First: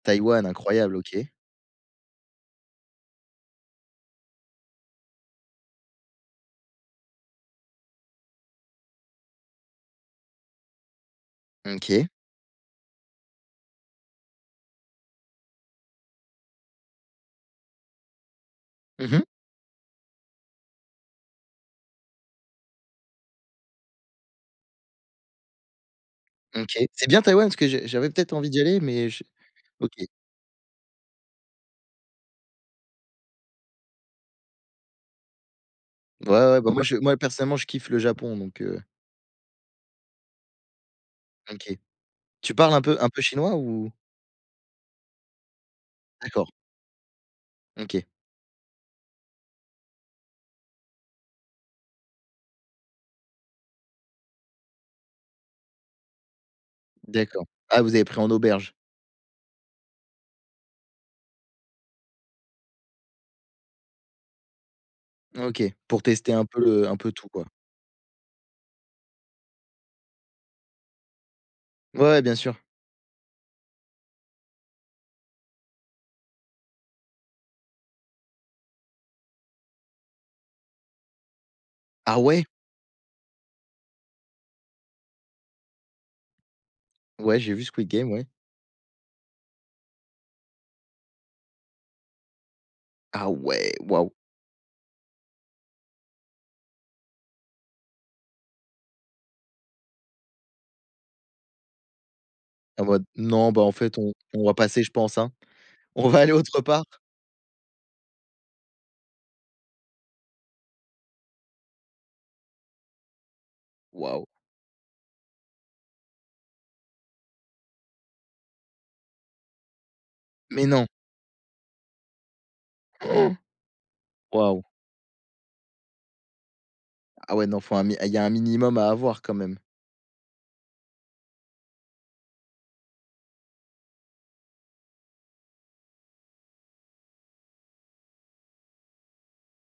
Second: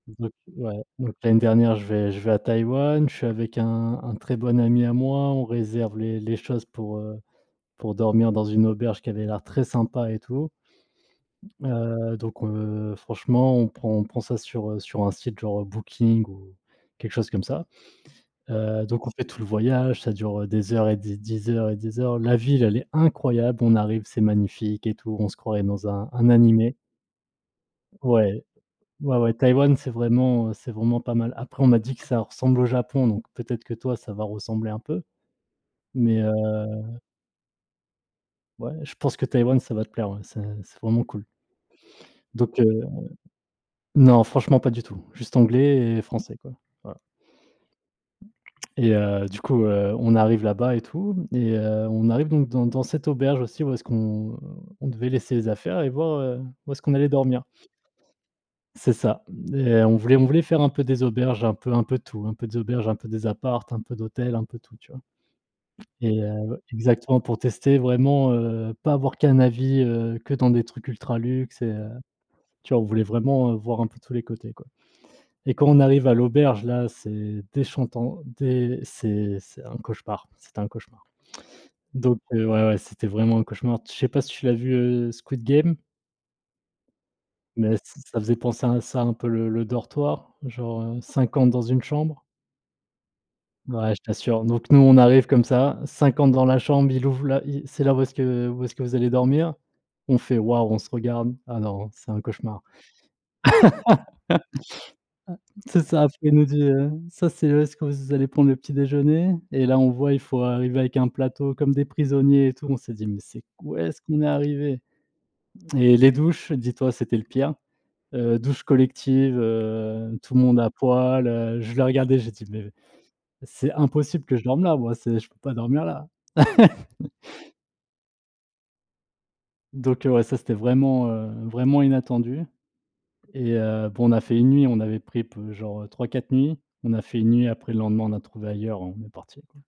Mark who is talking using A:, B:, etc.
A: Donc
B: Taïwan,
A: ouais,
B: Incroyable,
A: donc
B: OK.
A: l'année dernière je vais je vais à Taïwan, je suis avec un un très bon ami à moi, on réserve les les choses pour, heu, pour dormir dans une auberge qui avait l'air très sympa et tout.
B: OK.
A: Heu, donc on, franchement, on prend on prend ça sur, heu, sur un site genre Booking ou quelque chose comme ça. Heu, donc on
B: Mmh mh.
A: fait tout le voyage, ça dure des heures et des des heures et des heures. La ville elle est incroyable, on arrive, c'est magnifique et tout, on se croirait dans un un animé.
B: OK, c'est bien Taïwan parce que je j'avais peut-être
A: Ouais.
B: envie d'y aller mais
A: Ouais,
B: je
A: ouais Taïwan c'est
B: OK.
A: vraiment, heu, c'est vraiment pas mal. Après on m'a dit que ça ressemble au Japon, donc peut-être que toi ça va ressembler un peu, mais
B: Ouais,
A: heu
B: ouais bah moi je moi personnellement je kiffe le Japon donc
A: ouais
B: heu
A: je pense que Taïwan ça va te plaire ouais, c'est c'est vraiment cool.
B: OK, tu
A: Donc,
B: parles un
A: heu,
B: peu un peu chinois ou?
A: non franchement pas du tout, juste anglais et et français
B: D'accord.
A: quoi. Ouais, ouais
B: OK.
A: et heu, du coup, heu, on arrive là-bas et tout et heu, on arrive donc dans dans cette auberge aussi où est-ce qu'on on devait laisser les affaires et voir, heu, où est-ce qu'on allait dormir.
B: D'accord. Ah vous avez pris en auberge.
A: C'est ça et heu, on voulait on voulait faire un peu des auberges, un peu un peu tout, un peu d'auberge, un peu des apparts, un peu d'hôtel, un peu tout, tu vois?
B: OK, pour
A: Et
B: tester un peu
A: heu,
B: le un peu
A: exactement
B: tout
A: pour
B: quoi.
A: tester vraiment, heu, pas avoir qu'un avis, heu, que dans des trucs ultra luxe, heu, et
B: Ouais bien sûr.
A: tu vois on voulait vraiment, heu, voir un peu tous les côtés quoi et quand on arrive à l'auberge là c'est déchantant, des c'est c'est un cauchemar, c'est un cauchemar.
B: Ah
A: Donc
B: ouais.
A: heu, ouais, ouais c'était vraiment un cauchemar. Je sais pas si tu l'as vu, heu, Squid Game?
B: Ouais j'ai vu ce
A: Mais ç
B: Squid game,
A: ça
B: ouais.
A: faisait penser à ça un peu le le dortoir, genre, heu, 50 dans une chambre.
B: Ah ouais!
A: Ouais je
B: Wow!
A: t'assure, donc nous, on arrive comme ça, 50 dans la chambre, il ouvre la, il «C'est là où est-ce que où est-ce que vous allez dormir». On fait: «Waouh». On se regarde, ah non c'est un cauchemar.
B: En mode: «Non, bah en fait on on va passer, je pense hein.
A: C'est ça
B: On
A: après
B: va aller
A: il nous
B: autre
A: dit,
B: part».
A: heu: «Ça c'est où est-ce que vous allez prendre le petit déjeuner» et là on voit il faut arriver avec un plateau comme des prisonniers et tout, on s'est dit: «Mais c'est quoi? Où est-ce qu'on
B: Wow!
A: est arrivés?» et les douches, dis-toi c'était le pire, heu, douche collective, heu, tout le monde
B: Mais
A: à
B: non!
A: poil, heu, je l'ai regardé, j'ai dit: «Mais,
B: Han!
A: c'est impossible que je
B: Wow!
A: dorme là moi, c'est je peux pas dormir là».
B: Ah ouais, non faut un min il y a un minimum à avoir quand même.
A: Donc heu, ouais ça c'était vraiment, heu, vraiment inattendu et heu, bon on a fait 1 nuit, on avait pris genre, heu, 3-4 nuits, on a fait 1 nuit après le lendemain on a trouvé ailleurs, on est parti, quoi.